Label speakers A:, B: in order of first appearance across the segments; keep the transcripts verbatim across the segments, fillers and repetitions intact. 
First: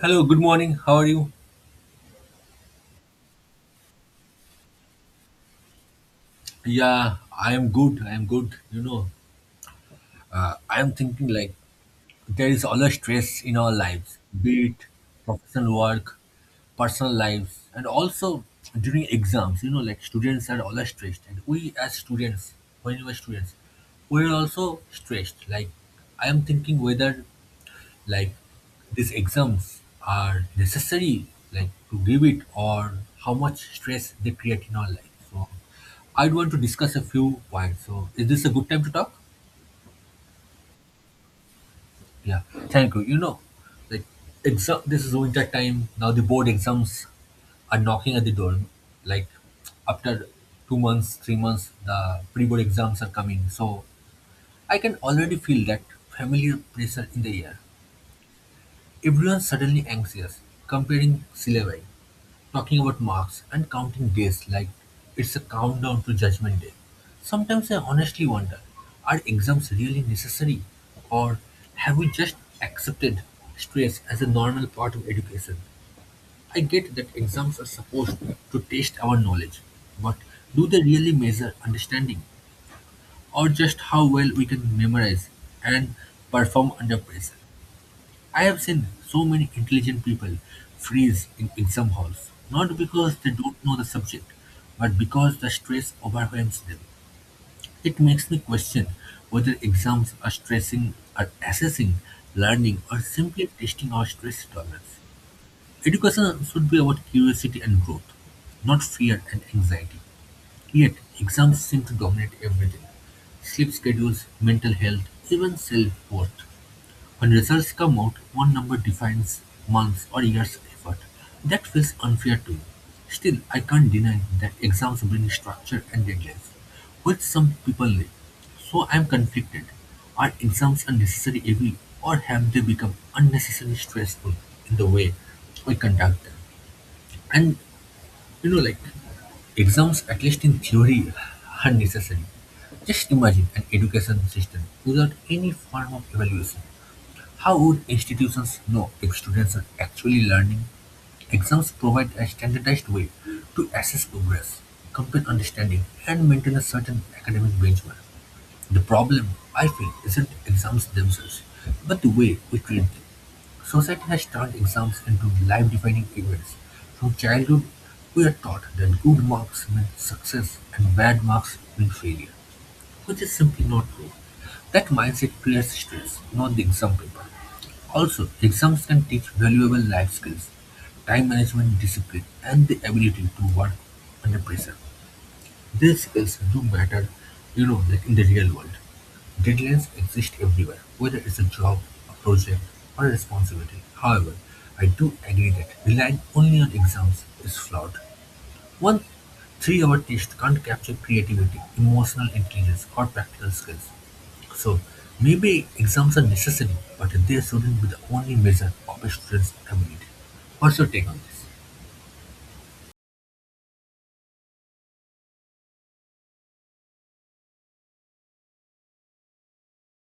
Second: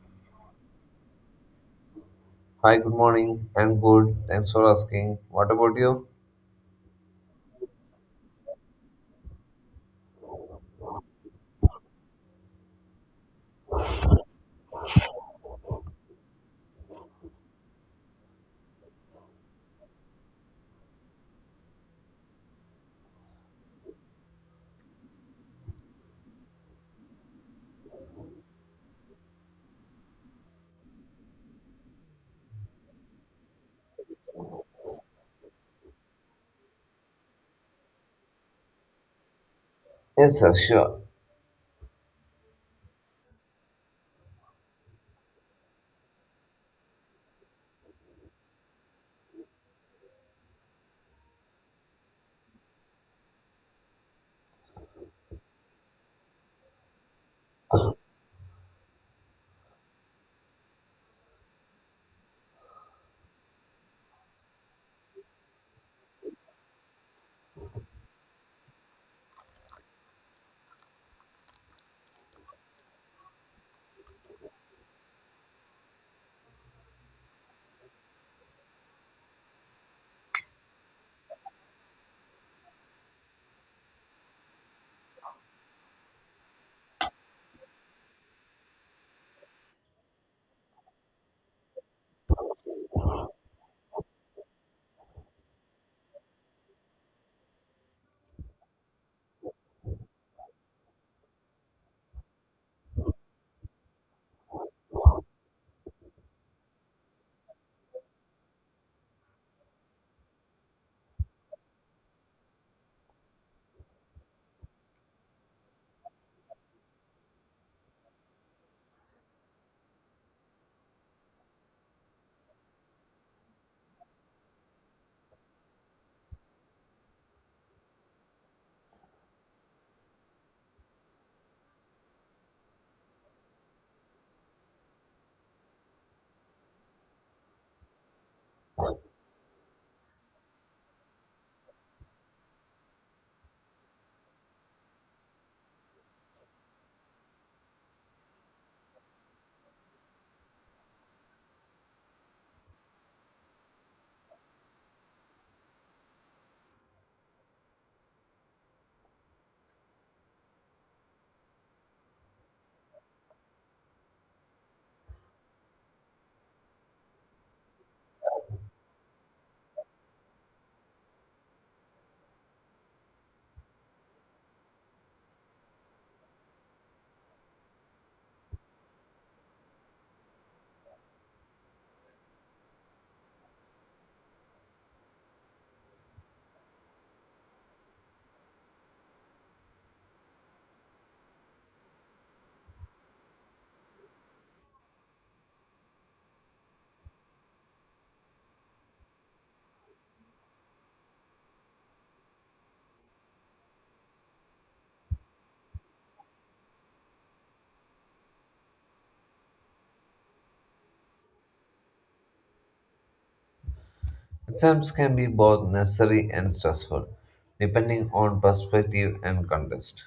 A: Hello, good morning. How are you?
B: Hi, good morning. I'm good. Thanks for asking. What about you?
A: Yeah, I am good. I am good. You know, uh, I am thinking like there is always stress in our lives, be it professional work, personal lives, and also during exams. You know, like students are always stressed, and we as students, when we were students, we are also stressed. Like I am thinking whether like these exams are necessary, like to give it, or how much stress they create in our life. So I'd want to discuss a few points. So is this a good time to talk?
B: Yes, sir, sure.
A: Yeah, thank you. You know like exam This is winter time now. The board exams are knocking at the door. Like after two months, three months, the pre-board exams are coming. So I can already feel that familiar pressure in the air. Everyone's suddenly anxious, comparing syllabi, talking about marks, and counting days. Like it's a countdown to Judgment Day. Sometimes I honestly wonder, are exams really necessary, or have we just accepted stress as a normal part of education? I get that exams are supposed to test our knowledge, but do they really measure understanding, or just how well we can memorize and perform under pressure? I have seen so many intelligent people freeze in exam halls, not because they don't know the subject, but because the stress overwhelms them. It makes me question whether exams are stressing, are assessing learning, or simply testing our stress tolerance. Education should be about curiosity and growth, not fear and anxiety. Yet, exams seem to dominate everything: sleep schedules, mental health, even self worth. When results come out, one number defines months or years of effort. That feels unfair to me. Still, I can't deny that exams bring structure and deadlines, which some people need. So I'm conflicted. Are exams a necessary evil, or have they become unnecessarily stressful in the way we conduct them? And you know, like exams, at least in theory, are necessary. Just imagine an education system without any form of evaluation. How would institutions know if students are actually learning? Exams provide a standardized way to assess progress, complete understanding, and maintain a certain academic benchmark. The problem, I feel, isn't exams themselves, but the way we treat them. Society has turned exams into life defining events. From childhood, we are taught that good marks mean success and bad marks mean failure, which is simply not true. That mindset creates stress, not the exam paper. Also, exams can teach valuable life skills: time management, discipline, and the ability to work under pressure. These skills do matter, you know, like in the real world. Deadlines exist everywhere, whether it's a job, a project, or a responsibility. However, I do agree that relying only on exams is flawed. One three-hour test can't capture creativity, emotional intelligence, or practical skills. So maybe exams are necessary, but they shouldn't be the only measure of a student's ability. What's your take on this?
B: Exams can be both necessary and stressful, depending on perspective and context.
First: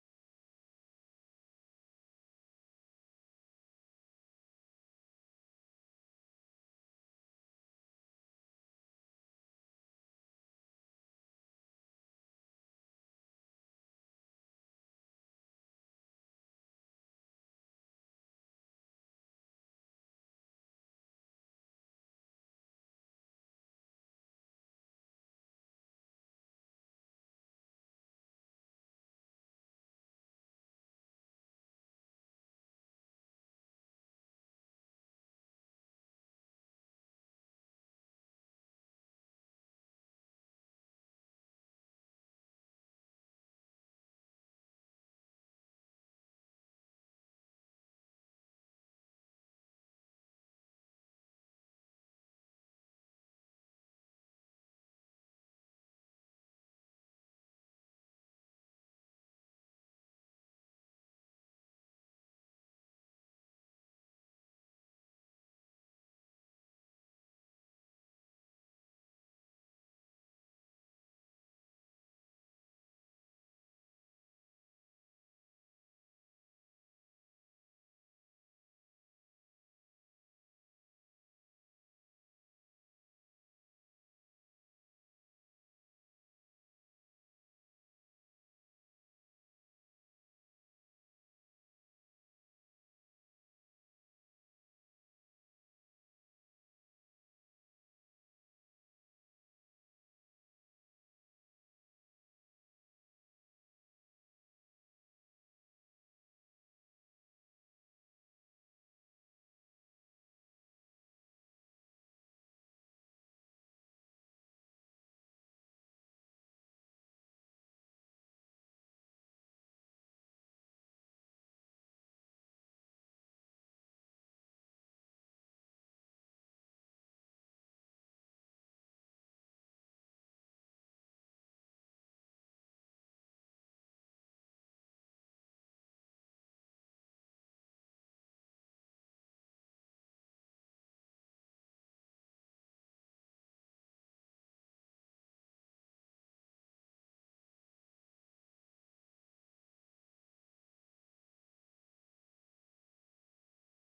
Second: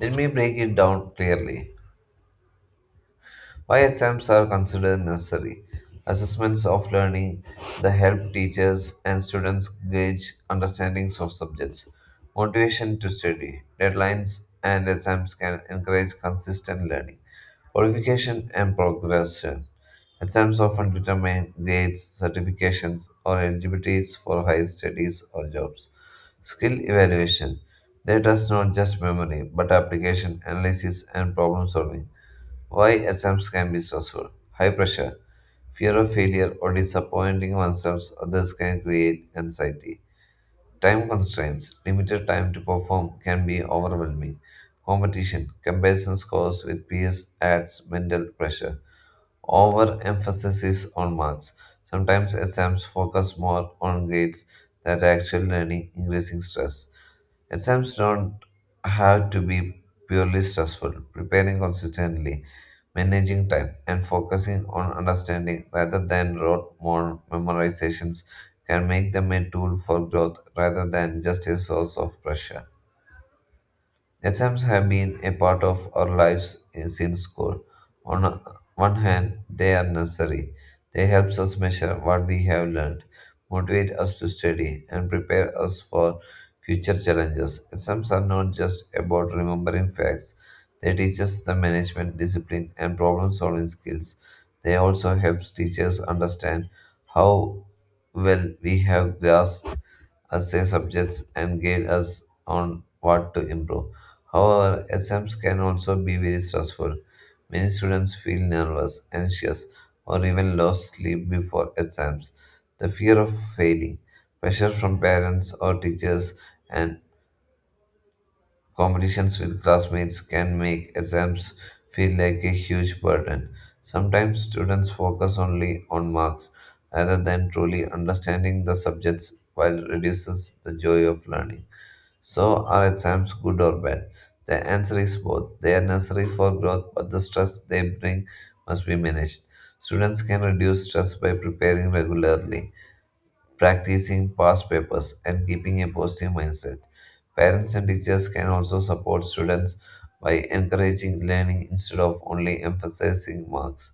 B: Let me break it down clearly. Why exams are considered necessary? Assessments of learning, the help teachers and students gauge understandings of subjects, motivation to study, deadlines and exams can encourage consistent learning, qualification and progression. Exams often determine grades, certifications, or eligibilities for higher studies or jobs. Skill evaluation. They test not just memory, but application, analysis, and problem solving. Why exams can be stressful. High pressure, fear of failure, or disappointing oneself, others can create anxiety. Time constraints, limited time to perform can be overwhelming. Competition, comparison scores with peers adds mental pressure. Overemphasis on marks. Sometimes exams focus more on grades than actual learning, increasing stress. Exams don't have to be purely stressful. Preparing consistently, managing time, and focusing on understanding rather than rote mor- memorizations can make them a tool for growth rather than just a source of pressure. Exams have been a part of our lives in- since school. On a- one hand, they are necessary. They help us measure what we have learned, motivate us to study, and prepare us for future challenges. Exams are not just about remembering facts. They teach us the management, discipline, and problem-solving skills. They also help teachers understand how well we have grasped us their subjects and guide us on what to improve. However, exams can also be very stressful. Many students feel nervous, anxious, or even lost sleep before exams. The fear of failing, pressure from parents or teachers, and competitions with classmates can make exams feel like a huge burden. Sometimes students focus only on marks rather than truly understanding the subjects while reduces the joy of learning. So, are exams good or bad? The answer is both. They are necessary for growth, but the stress they bring must be managed. Students can reduce stress by preparing regularly practicing past papers, and keeping a positive mindset. Parents and teachers can also support students by encouraging learning instead of only emphasizing marks.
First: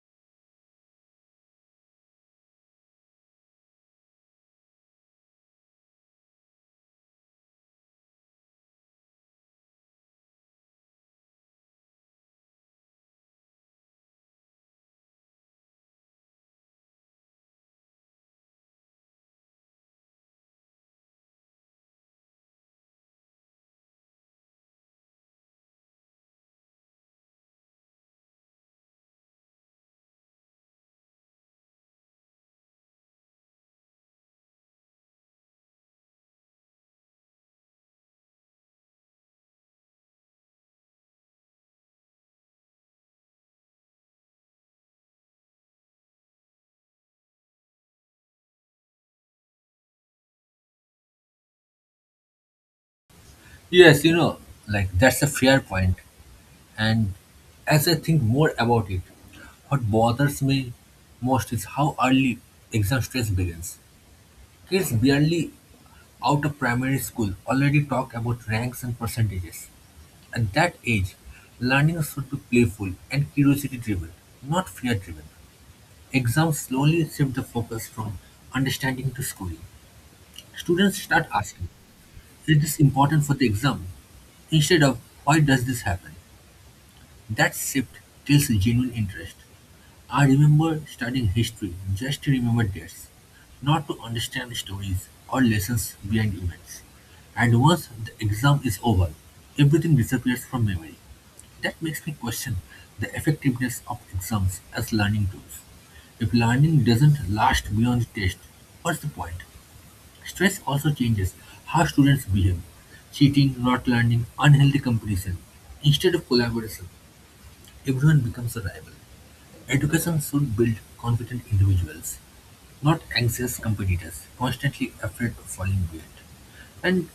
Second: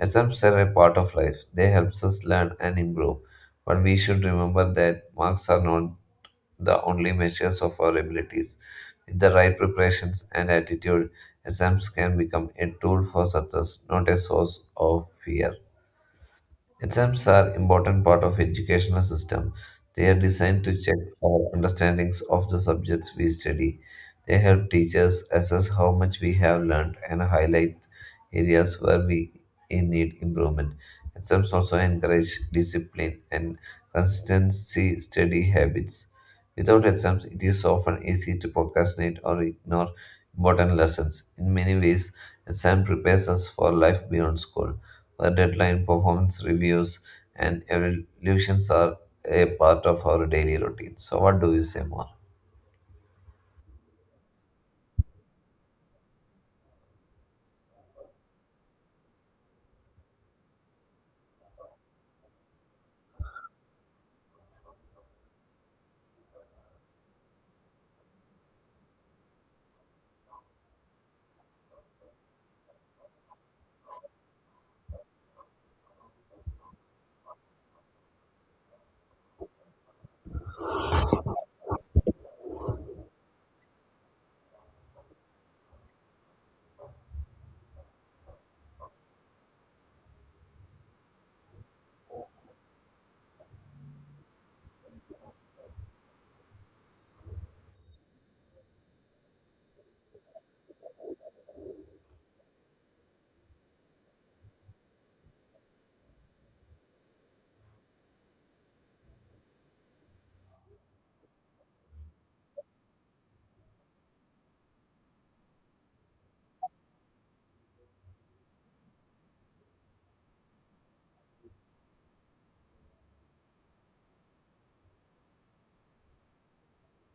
B: Exams are a part of life. They help us learn and improve. But we should remember that marks are not the only measures of our abilities. With the right preparations and attitude, exams can become a tool for success, not a source of fear. Exams are important part of educational system. They are designed to check our understandings of the subjects we study. They help teachers assess how much we have learned and highlight areas where we in need improvement. Exams also encourage discipline and consistency study habits. Without exams, it is often easy to procrastinate or ignore important lessons. In many ways, exam prepares us for life beyond school. The deadline, performance reviews, and evaluations are a part of our daily routine. So, what do you say more?
A: Yes, you know, like that's a fair point. And as I think more about it, what bothers me most is how early exam stress begins. Kids barely out of primary school already talk about ranks and percentages. At that age, learning should be playful and curiosity driven, not fear driven. Exams slowly shift the focus from understanding to schooling. Students start asking, is this important for the exam? Instead of, why does this happen? That shift kills genuine interest. I remember studying history just to remember dates, not to understand stories or lessons behind events. And once the exam is over, everything disappears from memory. That makes me question the effectiveness of exams as learning tools. If learning doesn't last beyond the test, what's the point? Stress also changes how students behave. Cheating, not learning, unhealthy competition. Instead of collaboration, everyone becomes a rival. Education should build confident individuals, not anxious competitors, constantly afraid of falling behind. And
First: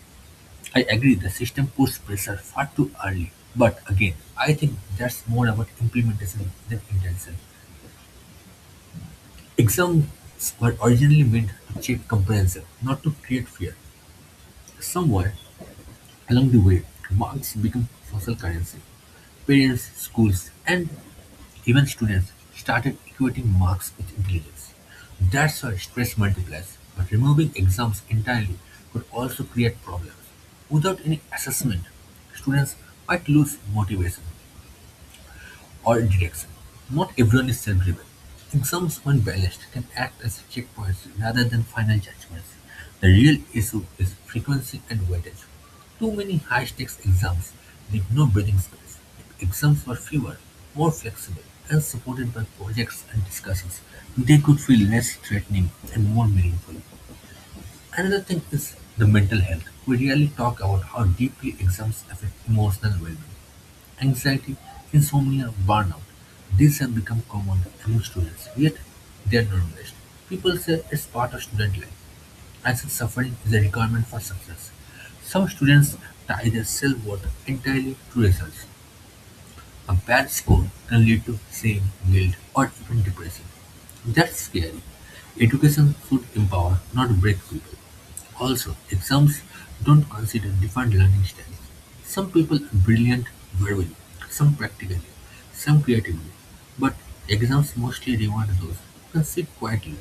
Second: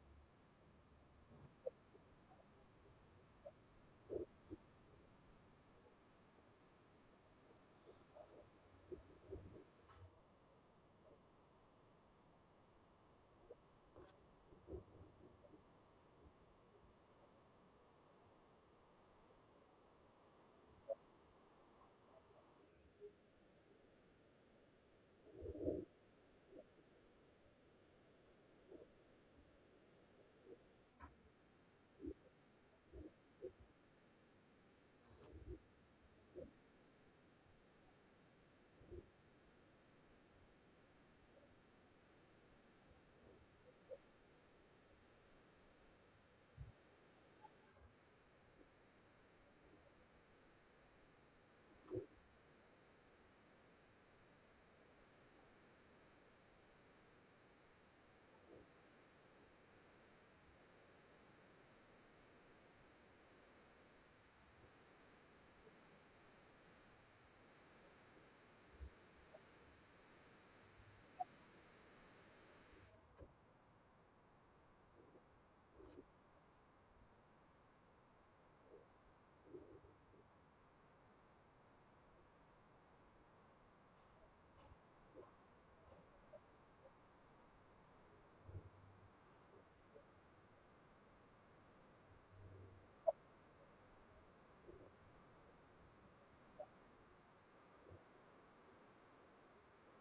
A: I agree the system puts pressure far too early. But again, I think that's more about implementation than intention. Exams were originally meant to check comprehension, not to create fear. Somewhere along the way, marks become social currency. Parents, schools, and even students started equating marks with intelligence. That's why stress multiplies. But removing exams entirely could also create problems. Without any assessment, students might lose motivation or direction. Not everyone is self-driven. Exams, when balanced, can act as checkpoints rather than final judgments. The real issue is frequency and weightage. Too many high-stakes exams leave no breathing space. If exams were fewer, more flexible, and supported by projects and discussions, they could feel less threatening and more meaningful. Another thing is the mental health. We rarely talk about how deeply exams affect emotional well-being. Anxiety, insomnia, burnout, these have become common among students, yet they are normalized. People say it's part of student life, as if suffering is a requirement for success. Some students tie their self worth entirely to results. A bad score can lead to shame, guilt, or even depression. That's scary. Education should empower, not break people. Also, exams don't consider different learning styles. Some people are brilliant verbally, some practically, some creatively. But exams mostly reward those who can sit quietly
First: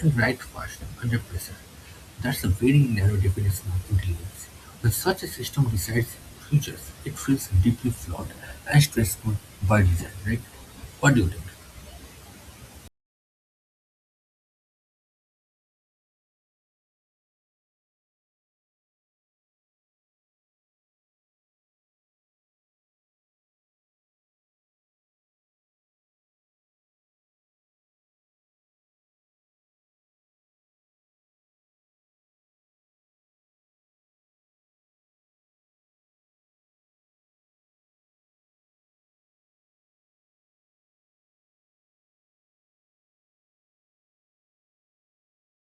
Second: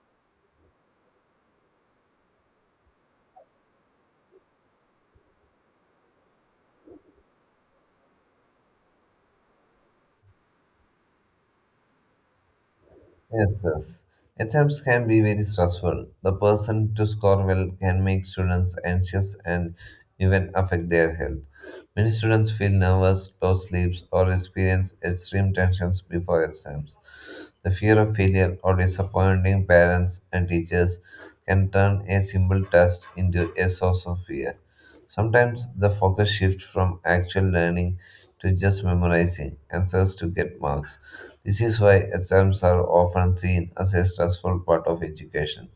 A: and write fast under pressure. That's a very narrow definition of intelligence. When such a system decides futures, it feels deeply flawed and stressful by design, right? What do you think?
B: Yes, yes. Exams can be very stressful. The person to score well can make students anxious and even affect their health. Many students feel nervous, low sleeps, or experience extreme tensions before exams. The fear of failure or disappointing parents and teachers can turn a simple task into a source of fear. Sometimes the focus shifts from actual learning to just memorizing answers to get marks. This is why exams are often seen as a stressful part of education.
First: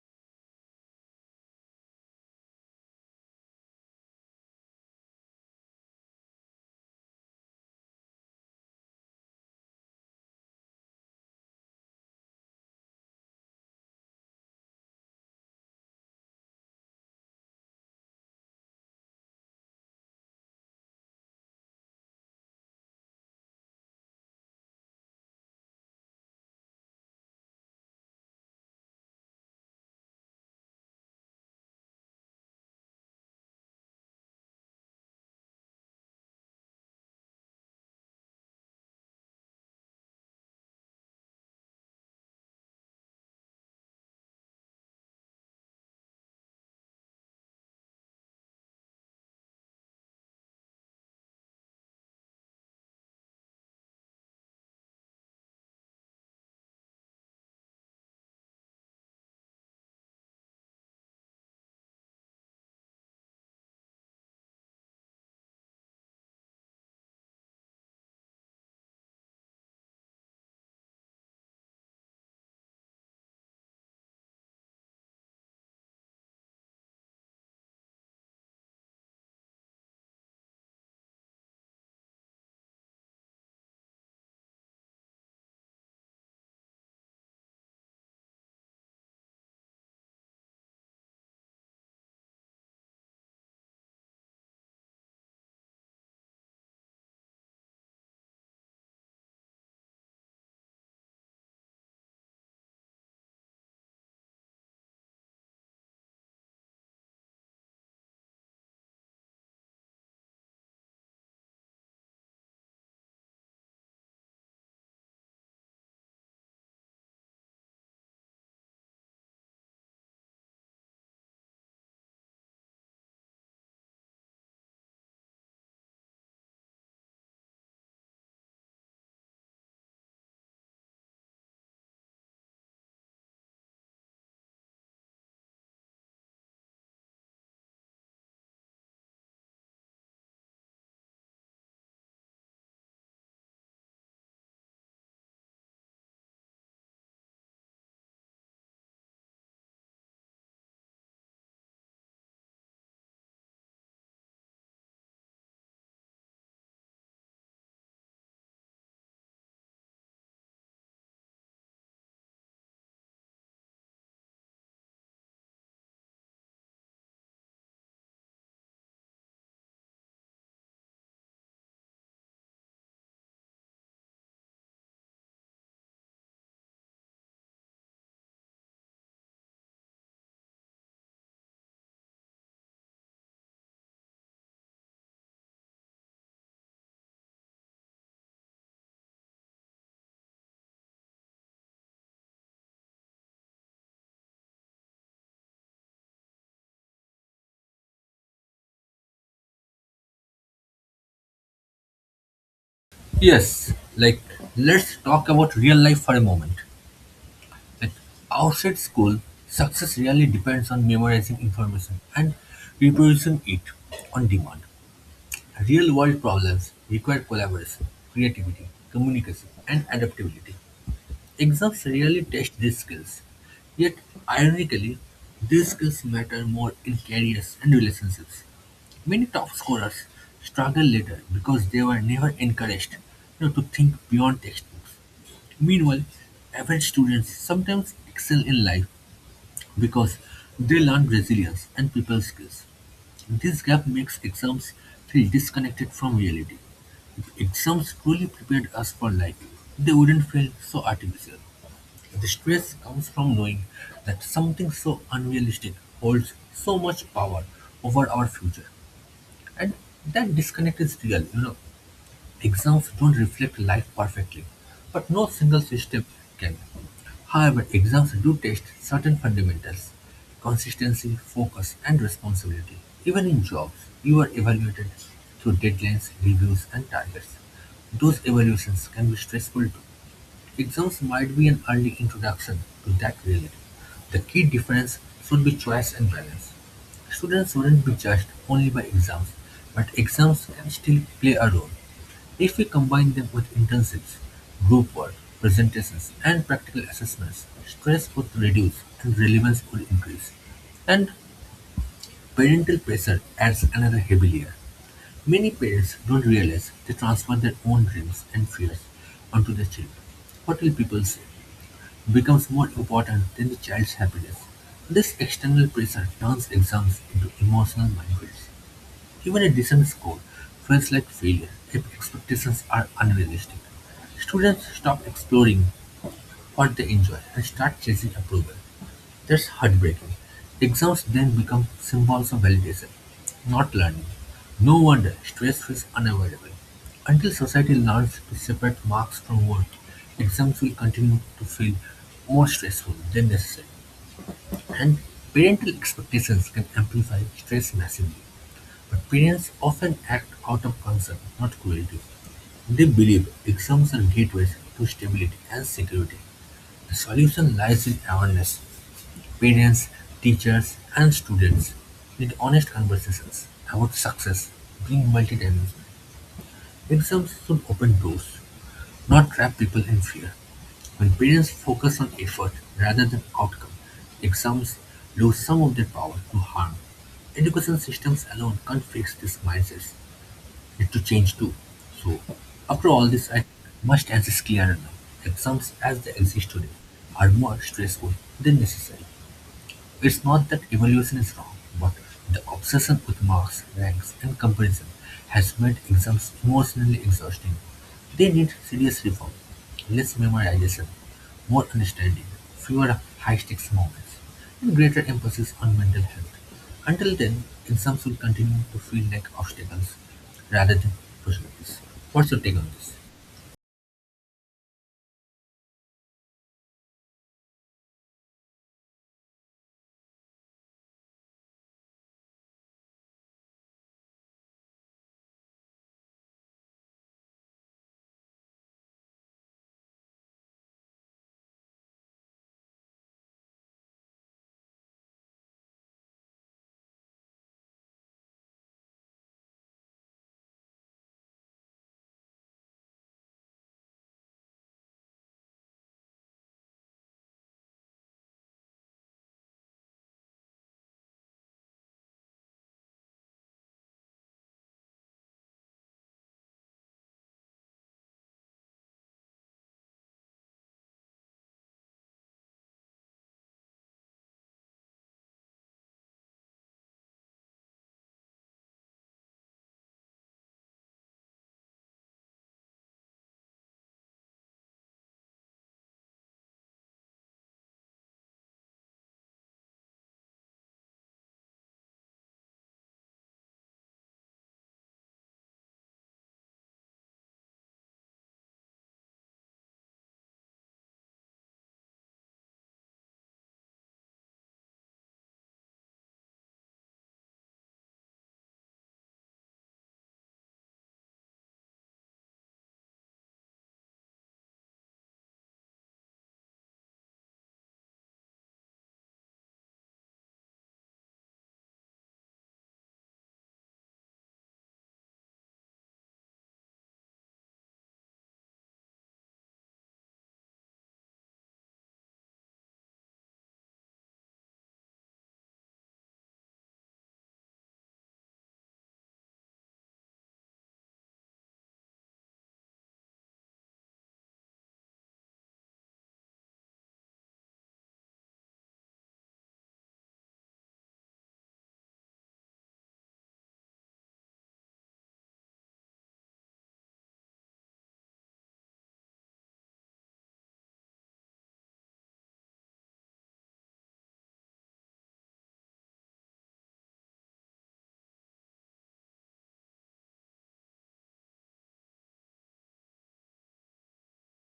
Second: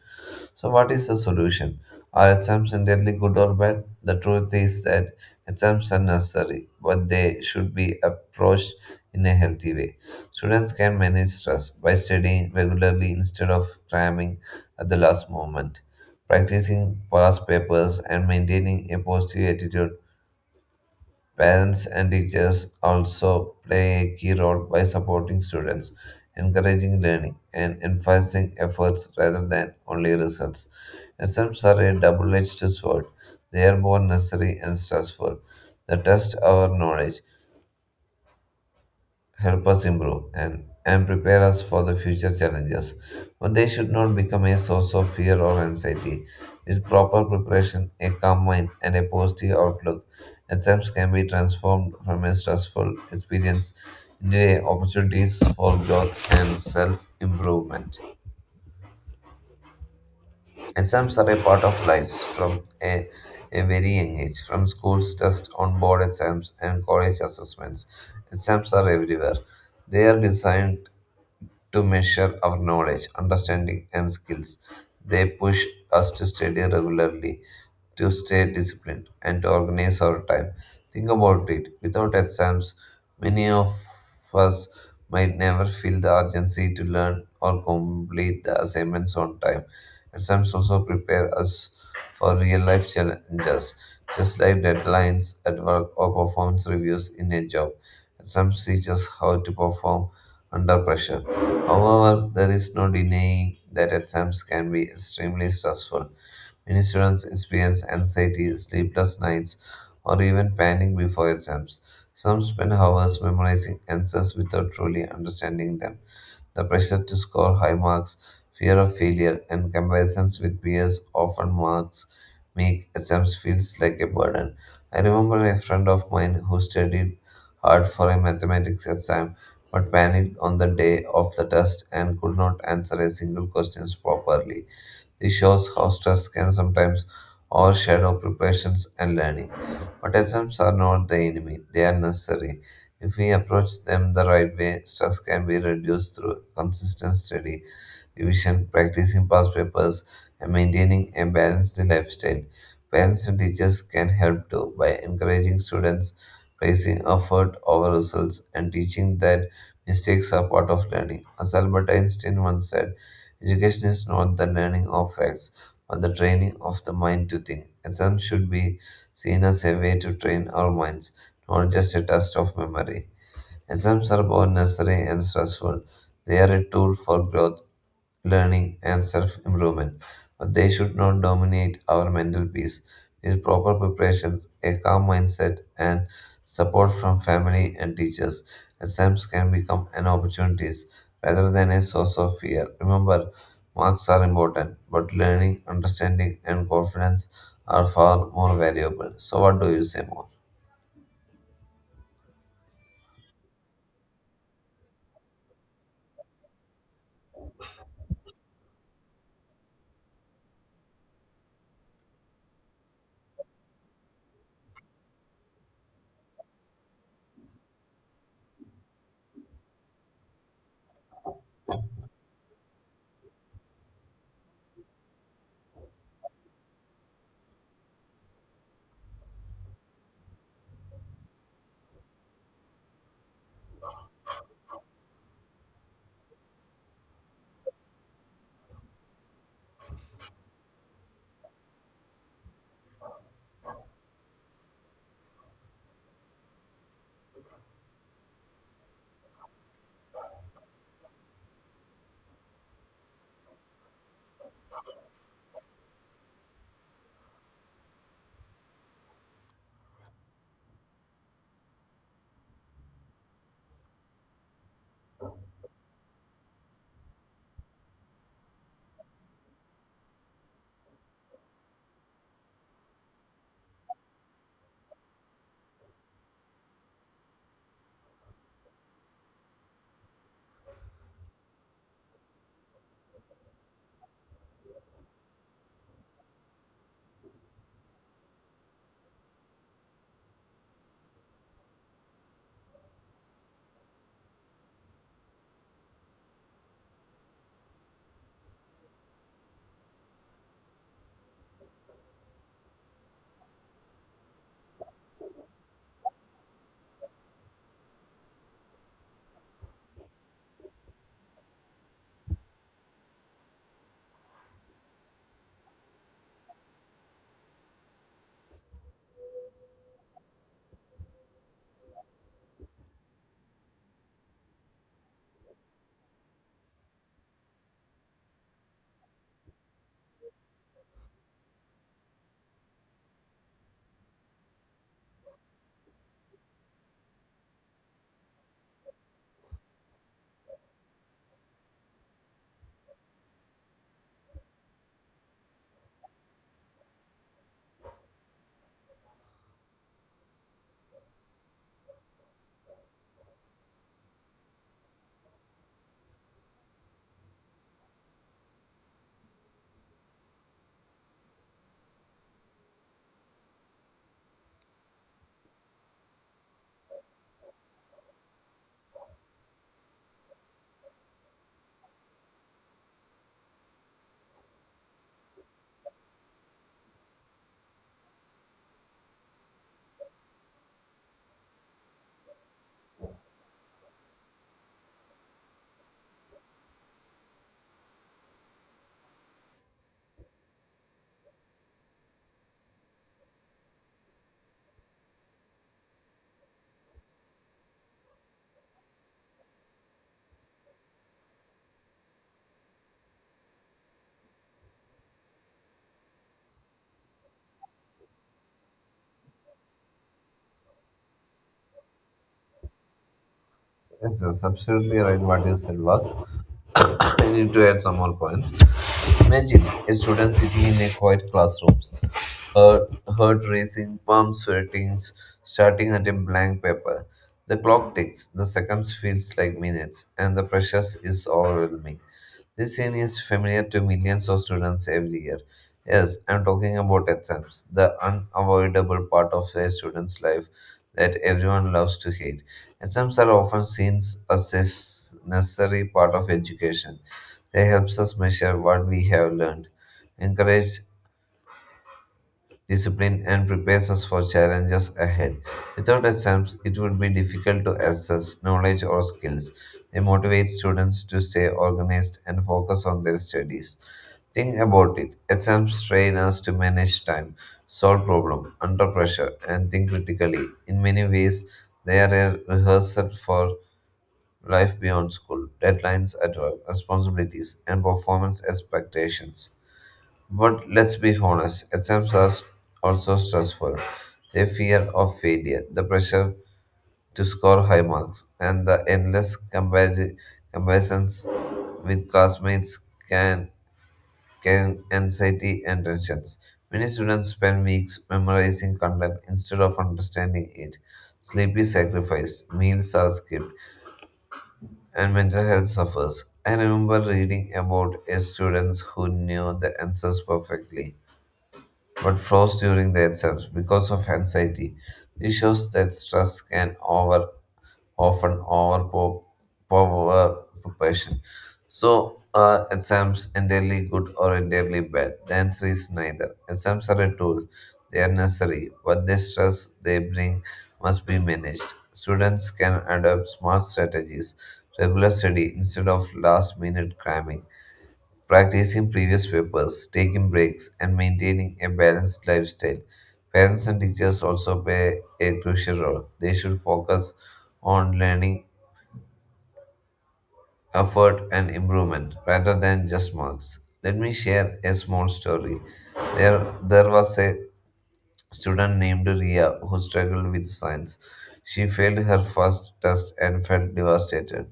B: So, what is the solution? Are exams entirely good or bad? The truth is that exams are necessary, but they should be approached in a healthy way. Students can manage stress by studying regularly instead of cramming at the last moment, practicing past papers, and maintaining a positive attitude. Parents and teachers also play a key role by supporting students, encouraging learning, and emphasizing efforts rather than only results. Exams are a double edged sword. They are both necessary and stressful. They test our knowledge, help us improve and, and prepare us for the future challenges. But they should not become a source of fear or anxiety. With proper preparation, a calm mind, and a positive outlook, exams can be transformed from a stressful experience into a opportunities for growth and self improvement. Exams are a part of life from a, a very young age, from schools, tests on board exams, and college assessments. Exams are everywhere. They are designed to measure our knowledge, understanding, and skills. They push us to study regularly, to stay disciplined, and to organize our time. Think about it without exams, many of us might never feel the urgency to learn or complete the assignments on time. Exams also prepare us for real life challenges, just like deadlines at work or performance reviews in a job. Exams teach us how to perform under pressure. However, there is no denying that exams can be extremely stressful. Many students experience anxiety, sleepless nights, or even panic before exams. Some spend hours memorizing answers without truly understanding them. The pressure to score high marks, fear of failure, and comparisons with peers often marks make exams feels like a burden. I remember a friend of mine who studied hard for a mathematics exam but panicked on the day of the test and could not answer a single question properly. This shows how stress can sometimes overshadow preparations and learning. Autisms are not the enemy, they are necessary. If we approach them the right way, stress can be reduced through consistent study division, practicing past papers, and maintaining a balanced lifestyle. Parents and teachers can help too by encouraging students, praising effort over results, and teaching that mistakes are part of learning. As Albert Einstein once said, education is not the learning of facts, but the training of the mind to think. Exams should be seen as a way to train our minds, not just a test of memory. Exams are both necessary and stressful. They are a tool for growth, learning, and self improvement, but they should not dominate our mental peace. With proper preparation, a calm mindset, and support from family and teachers, exams can become an opportunity rather than a source of fear. Remember, marks are important, but learning, understanding, and confidence are far more valuable. So, what do you say more?
A: Yes, like let's talk about real life for a moment. Like outside school, success really depends on memorizing information and reproducing it on demand. Real world problems require collaboration, creativity, communication, and adaptability. Exams really test these skills. Yet, ironically, these skills matter more in careers and relationships. Many top scorers struggle later because they were never encouraged you know, to think beyond textbooks. Meanwhile, average students sometimes excel in life because they learn resilience and people skills. This gap makes exams feel disconnected from reality. If exams truly prepared us for life, they wouldn't feel so artificial. The stress comes from knowing that something so unrealistic holds so much power over our future. And that disconnect is real, you know. Exams don't reflect life perfectly, but no single system can. However, exams do test certain fundamentals: consistency, focus, and responsibility. Even in jobs, you are evaluated through deadlines, reviews, and targets. Those evaluations can be stressful too. Exams might be an early introduction to that reality. The key difference should be choice and balance. Students shouldn't be judged only by exams, but exams can still play a role. If we combine them with internships, group work, presentations, and practical assessments, stress would reduce and relevance would increase. And parental pressure adds another heavy layer. Many parents don't realize they transfer their own dreams and fears onto their children. "What will people say?" becomes more important than the child's happiness. This external pressure turns exams into emotional minefields. Even a decent score feels like failure if expectations are unrealistic. Students stop exploring what they enjoy and start chasing approval. That's heartbreaking. Exams then become symbols of validation, not learning. No wonder stress is unavoidable. Until society learns to separate marks from work, exams will continue to feel more stressful than necessary. And parental expectations can amplify stress massively. But parents often act out of concern, not cruelty. They believe exams are gateways to stability and security. The solution lies in awareness. Parents, teachers, and students need honest conversations about success being multidimensional. Exams should open doors, not trap people in fear. When parents focus on effort rather than outcome, exams lose some of their power to harm. Education systems alone can't fix these mindsets. Need to change too. So, after all this, I must answer is clearer now. Exams as they exist today are more stressful than necessary. It's not that evolution is wrong, but the obsession with marks, ranks, and comparison has made exams emotionally exhausting. They need serious reform: less memorization, more understanding, fewer high-stakes moments, and greater emphasis on mental health. Until then, exams will continue to feel like obstacles rather than opportunities. What's your take on this?
B: Yes, that's absolutely right. What you said was. I need to add some more points. Imagine a student sitting in a quiet classroom, heart, heart racing, palm sweating, starting at a blank paper. The clock ticks, the seconds feels like minutes, and the pressure is overwhelming. This scene is familiar to millions of students every year. Yes, I'm talking about exams, the unavoidable part of a student's life that everyone loves to hate. Exams are often seen as a s- necessary part of education. They help us measure what we have learned, encourage discipline, and prepares us for challenges ahead. Without exams, it would be difficult to access knowledge or skills. They motivate students to stay organized and focus on their studies. Think about it. Exams train us to manage time, solve problems under pressure, and think critically. In many ways, they are a rehearsal for life beyond school, deadlines at work, responsibilities, and performance expectations. But let's be honest, exams are s- also stressful. The fear of failure, the pressure to score high marks, and the endless compar- comparisons with classmates can can anxiety and tensions. Many students spend weeks memorizing content instead of understanding it. Sleep is sacrificed, meals are skipped, and mental health suffers. I remember reading about a student who knew the answers perfectly but froze during the exams because of anxiety. This shows that stress can over often overpower preparation. So are exams entirely good or entirely bad? The answer is neither. Exams are a tool; they are necessary, but the stress they bring must be managed. Students can adopt smart strategies, regular study instead of last-minute cramming. Practicing previous papers, taking breaks, and maintaining a balanced lifestyle. Parents and teachers also play a crucial role. They should focus on learning, effort, and improvement rather than just marks. Let me share a small story. There, there was a student named Ria who struggled with science. She failed her first test and felt devastated.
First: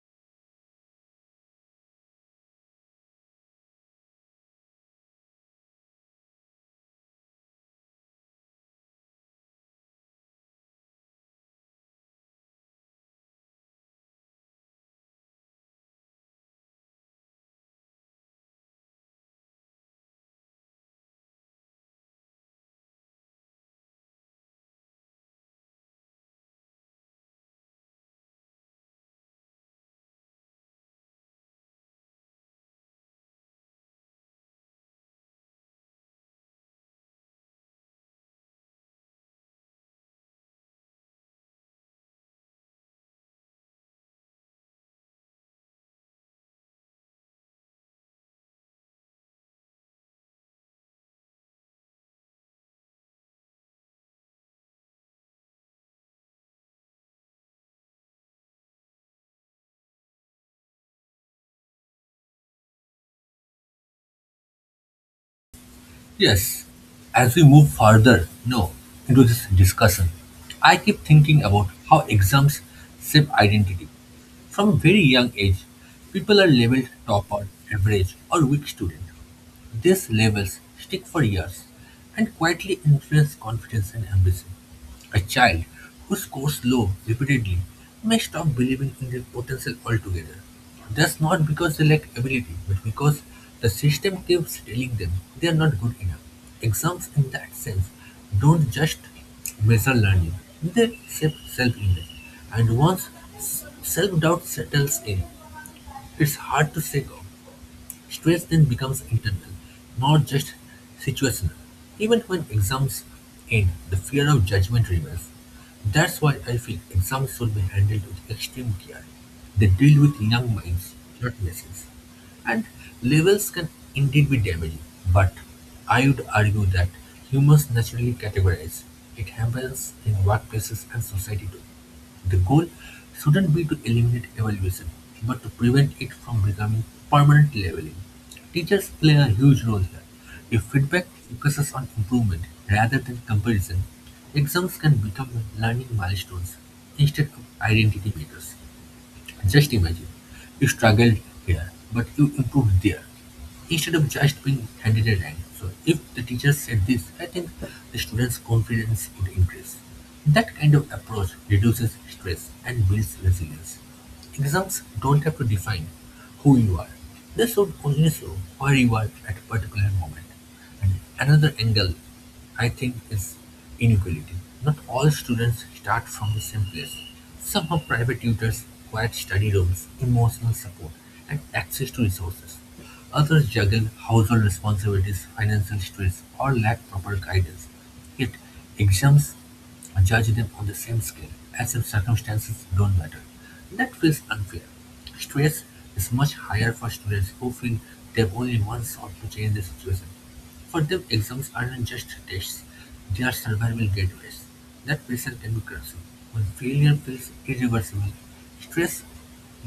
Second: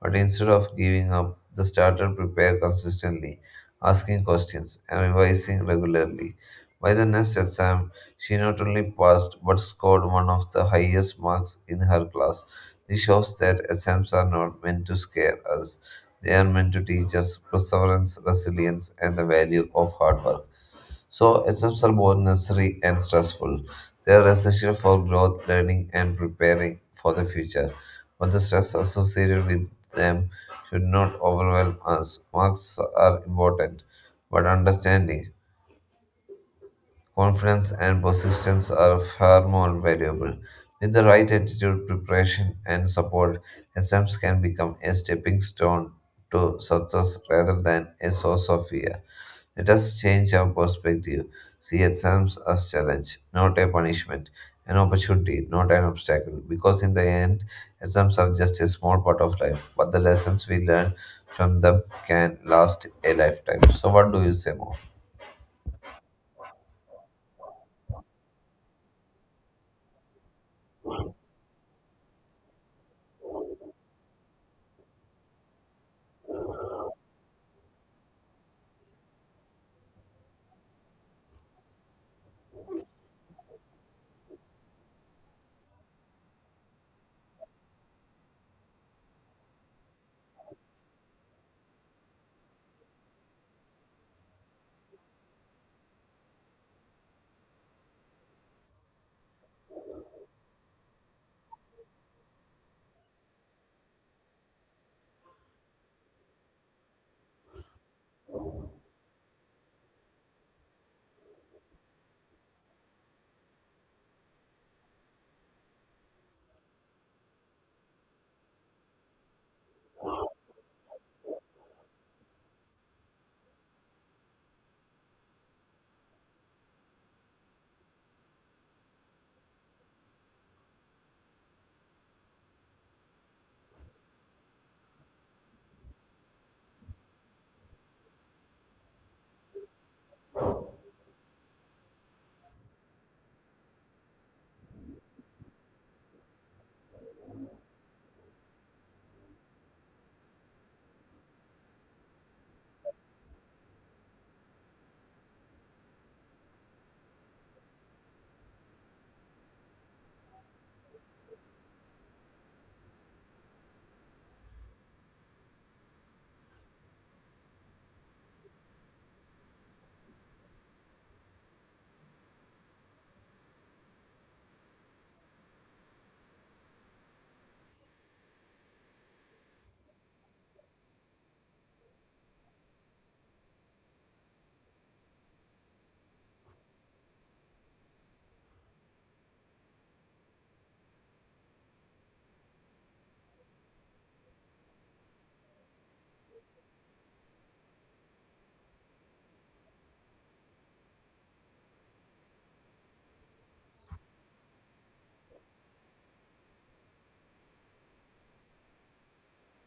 B: But instead of giving up, the starter prepared consistently, asking questions and revising regularly. By the next exam, she not only passed but scored one of the highest marks in her class. This shows that exams are not meant to scare us. They are meant to teach us perseverance, resilience, and the value of hard work. So, exams are both necessary and stressful. They are essential for growth, learning, and preparing for the future. But the stress associated with them should not overwhelm us. Marks are important, but understanding. Confidence and persistence are far more valuable. With the right attitude, preparation, and support, exams can become a stepping stone to success rather than a source of fear. Let us change our perspective. See exams as challenge, not a punishment, an opportunity, not an obstacle. Because in the end, exams are just a small part of life, but the lessons we learn from them can last a lifetime. So, what do you say more?
A: Yes, as we move further, no, into this discussion, I keep thinking about how exams shape identity. From a very young age, people are labeled topper, average, or weak student. These labels stick for years and quietly influence confidence and ambition. A child who scores low repeatedly may stop believing in their potential altogether. That's not because they lack ability, but because the system keeps telling them they are not good enough. Exams, in that sense, don't just measure learning, they shape self image. And once self doubt settles in, it's hard to shake off. Stress then becomes internal, not just situational. Even when exams end, the fear of judgment remains. That's why I feel exams should be handled with extreme care. They deal with young minds, not machines. And levels can indeed be damaging, but I would argue that humans naturally categorize. It happens in workplaces and society too. The goal shouldn't be to eliminate evaluation, but to prevent it from becoming permanent labeling. Teachers play a huge role here. If feedback focuses on improvement rather than comparison, exams can become learning milestones instead of identity makers. Just imagine, you struggled here, but you improved there, instead of just being handed a rank. So if the teacher said this, I think the students' confidence would increase. That kind of approach reduces stress and builds resilience. Exams don't have to define who you are. They should only show where you are at a particular moment. And Another angle I think is inequality. Not all students start from the same place. Some have private tutors, quiet study rooms, emotional support, and access to resources. Others juggle household responsibilities, financial stress, or lack proper guidance. It exempts judge them on the same scale, as if circumstances don't matter. That feels unfair. Stress is much higher for students who feel they've only one shot to change the situation. For them, exams aren't just tests, they are survival gateways. That pressure can be crushing. When failure feels irreversible, stress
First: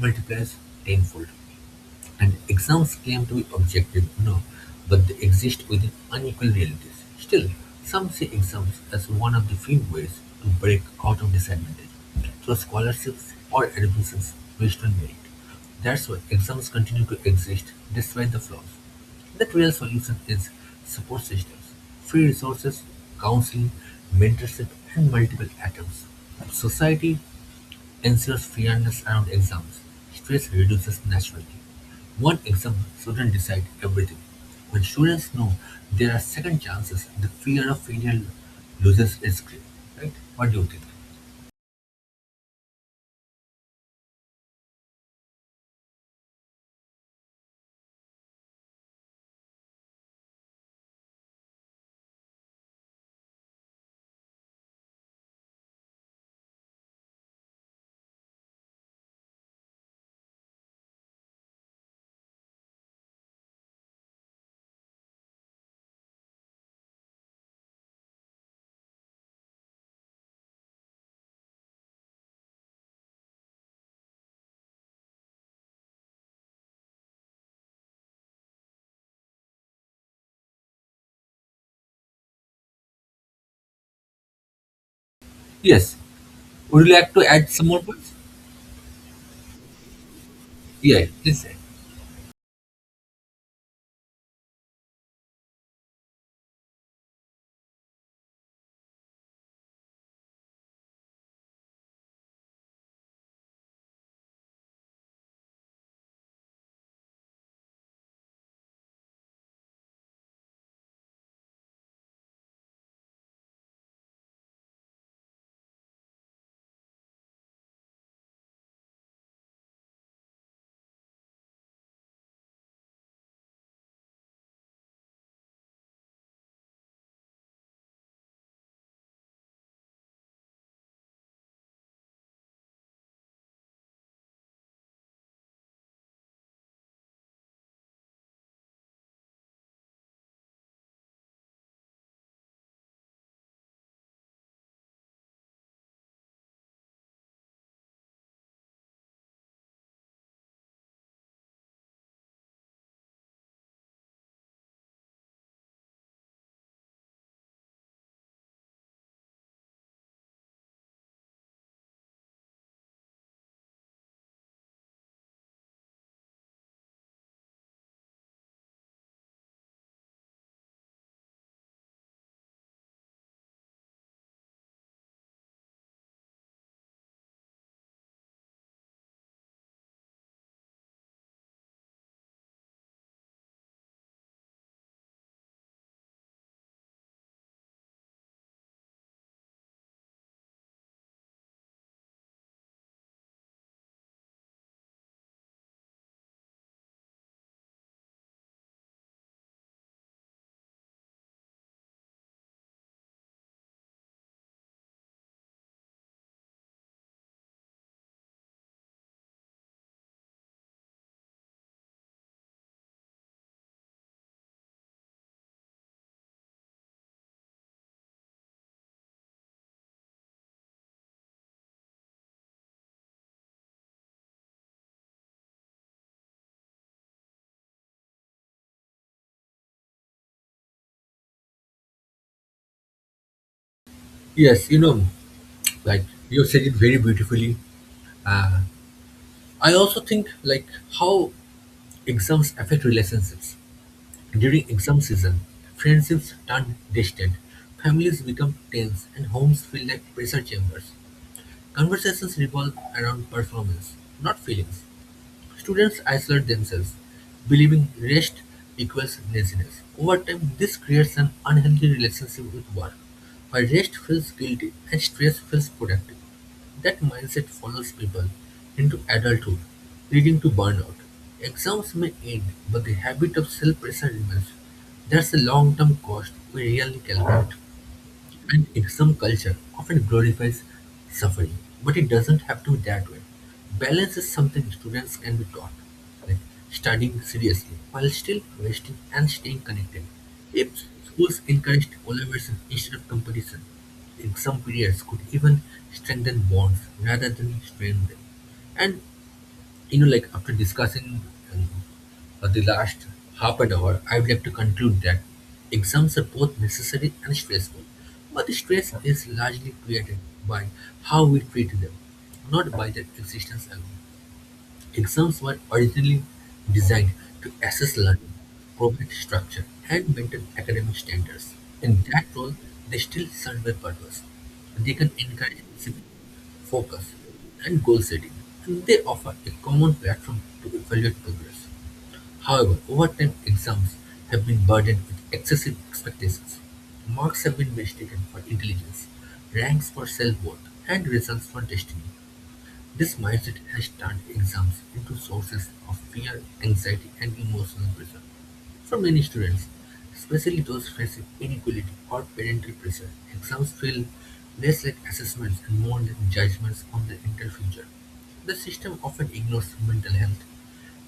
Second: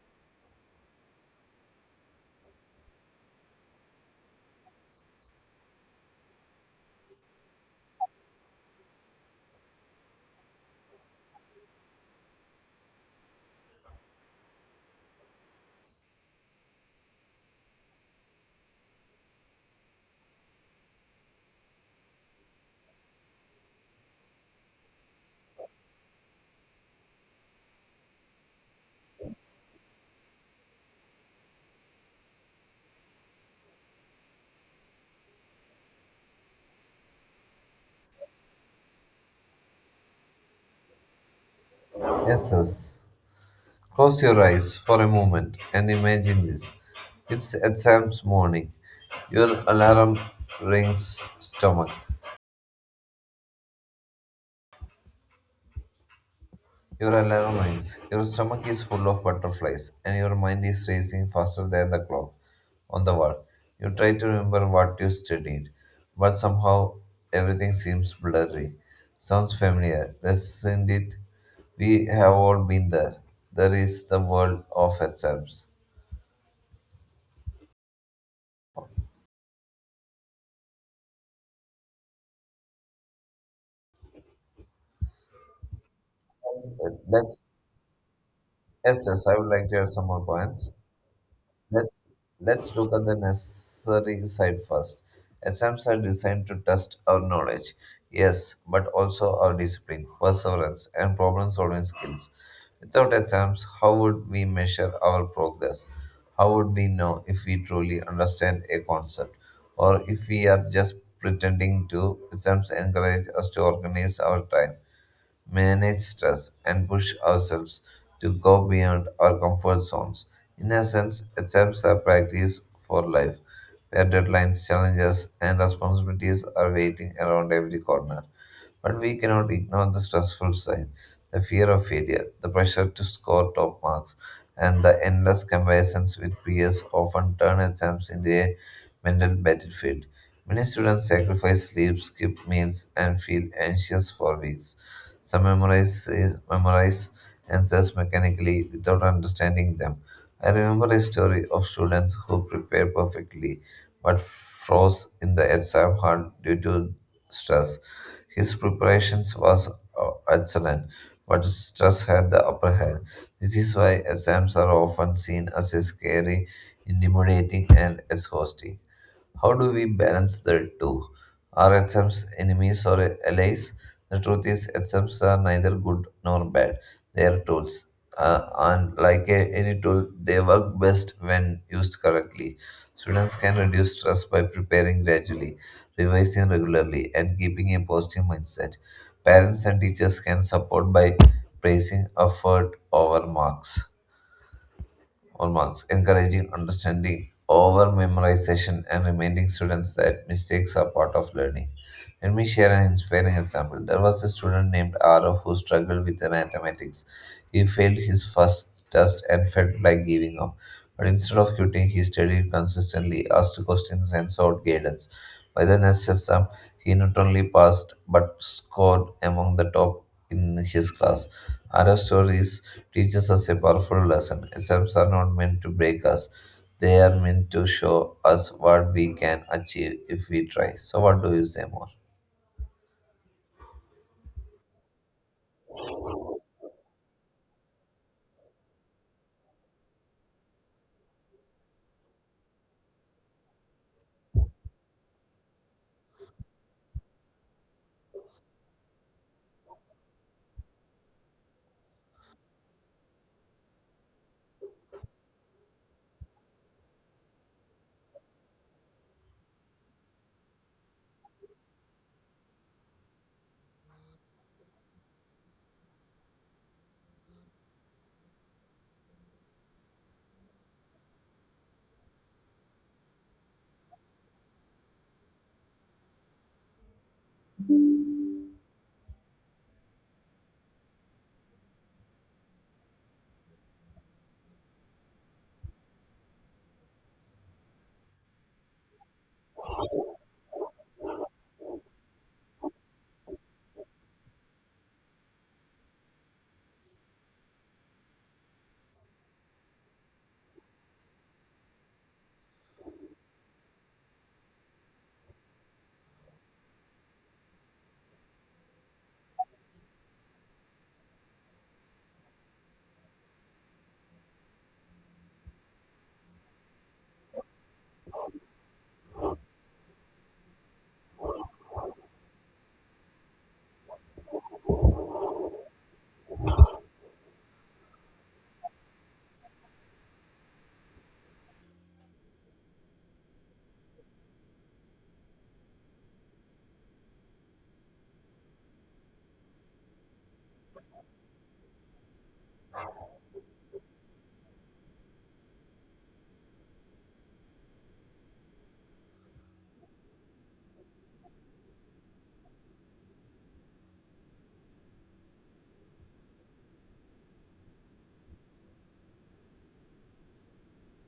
A: multiplies tenfold. And exams claim to be objective, no, but they exist within unequal realities. Still, some see exams as one of the few ways to break out of disadvantage through scholarships or admissions based on merit. That's why exams continue to exist despite the flaws. The real solution is support systems, free resources, counseling, mentorship, and multiple attempts. Society ensues fairness around exams; stress reduces naturally. One exam shouldn't decide everything. When students know there are second chances, the fear of failure loses its grip. Right? What do you think?
B: Yes, yes. Close your eyes for a moment and imagine this. It's exams morning. Your alarm rings stomach. Your alarm rings. Your stomach is full of butterflies and your mind is racing faster than the clock on the wall. You try to remember what you studied, but somehow everything seems blurry. Sounds familiar, doesn't it? We have all been there. There is the world of exams.
A: Yes. Would you like to
B: Let's
A: add some more points?
B: Yes, yes, I would like to add some more points.
A: Yeah, please add.
B: Let's let's look at the necessary side first. Exams are designed to test our knowledge, yes, but also our discipline, perseverance, and problem-solving skills. Without exams, how would we measure our progress? How would we know if we truly understand a concept, or if we are just pretending to? Exams encourage us to organize our time manage stress, and push ourselves to go beyond our comfort zones. In essence, exams are practice for life, where deadlines, challenges, and responsibilities are waiting around every corner. But we cannot ignore the stressful side, the fear of failure, the pressure to score top marks, and the endless comparisons with peers often turn exams into a mental battlefield. Many students sacrifice sleep, skip meals, and feel anxious for weeks. Some memorize, memorize answers mechanically without understanding them. I remember a story of students who prepared perfectly but froze in the exam hall due to stress. His preparations was uh, excellent, but stress had the upper hand. This is why exams are often seen as a scary, intimidating, and exhausting. How do we balance the two? Are exams enemies or allies? The truth is, exams are neither good nor bad. They are tools. Uh, and like a- any tool, they work best when used correctly. Students can reduce stress by preparing gradually, revising regularly, and keeping a positive mindset. Parents and teachers can support by praising effort over marks on marks, encouraging understanding over memorization and reminding students that mistakes are part of learning. Let me share an inspiring example. There was a student named Arav who struggled with the mathematics. He failed his first test and felt like giving up. But instead of quitting, he studied consistently, asked questions, and sought guidance. By the next exam, he not only passed but scored among the top in his class. Arav stories teaches us a powerful lesson. Exams are not meant to break us, they are meant to show us what we can achieve if we try. So, what do you say more?
A: Yes, you know, like you said it very beautifully. I also think like how exams affect relationships. During exam season, friendships turn distant, families become tense, and homes feel like pressure chambers. Conversations revolve around performance, not feelings. Students isolate themselves, believing rest equals laziness. Over time, this creates an unhealthy relationship with work, where rest feels guilty and stress feels productive. That mindset follows people into adulthood, leading to burnout. Exams may end, but the habit of self pressure remains. That's a long term cost we rarely calculate. And extreme culture often glorifies suffering, but it doesn't have to be that way. Balance is something students can be taught, like studying seriously while still resting and staying connected. If schools encouraged collaboration instead of competition, exam periods could even strengthen bonds rather than strain them. And you know, like after discussing you uh, the last half an hour, I would like to conclude that exams are both necessary and stressful, but stress is largely created by how we treat them, not by their existence alone. Exams were originally designed to assess learning, provide structure, and maintain academic standards. In that role, they still serve a purpose. They can encourage discipline, focus, and goal setting, and they offer a common platform to evaluate progress. However, over time, exams have been burdened with excessive expectations. Marks have been mistaken for intelligence, ranks for self worth, and results for destiny. This mindset has turned exams into sources of fear, anxiety, and emotional pressure for many students, especially those facing inequality or parental pressure. Exams feel less like assessments and more like judgments on the entire future. The system often ignores mental health,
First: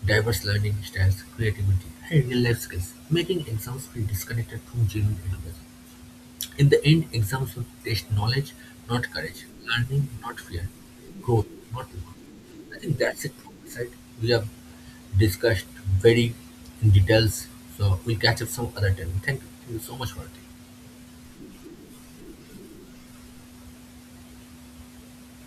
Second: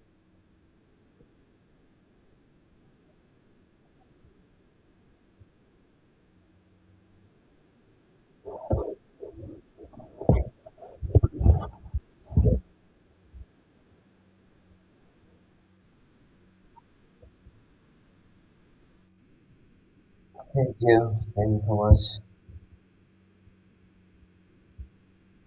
A: diverse learning styles, creativity, and real life skills, making exams feel disconnected from genuine education. In the end, exams will test knowledge, not courage, learning, not fear, growth, not luck. I think that's it from my side. We have discussed very in details, so we'll catch up some other time. Thank you, Thank you so much for it.
B: Thank you. Thank you so much.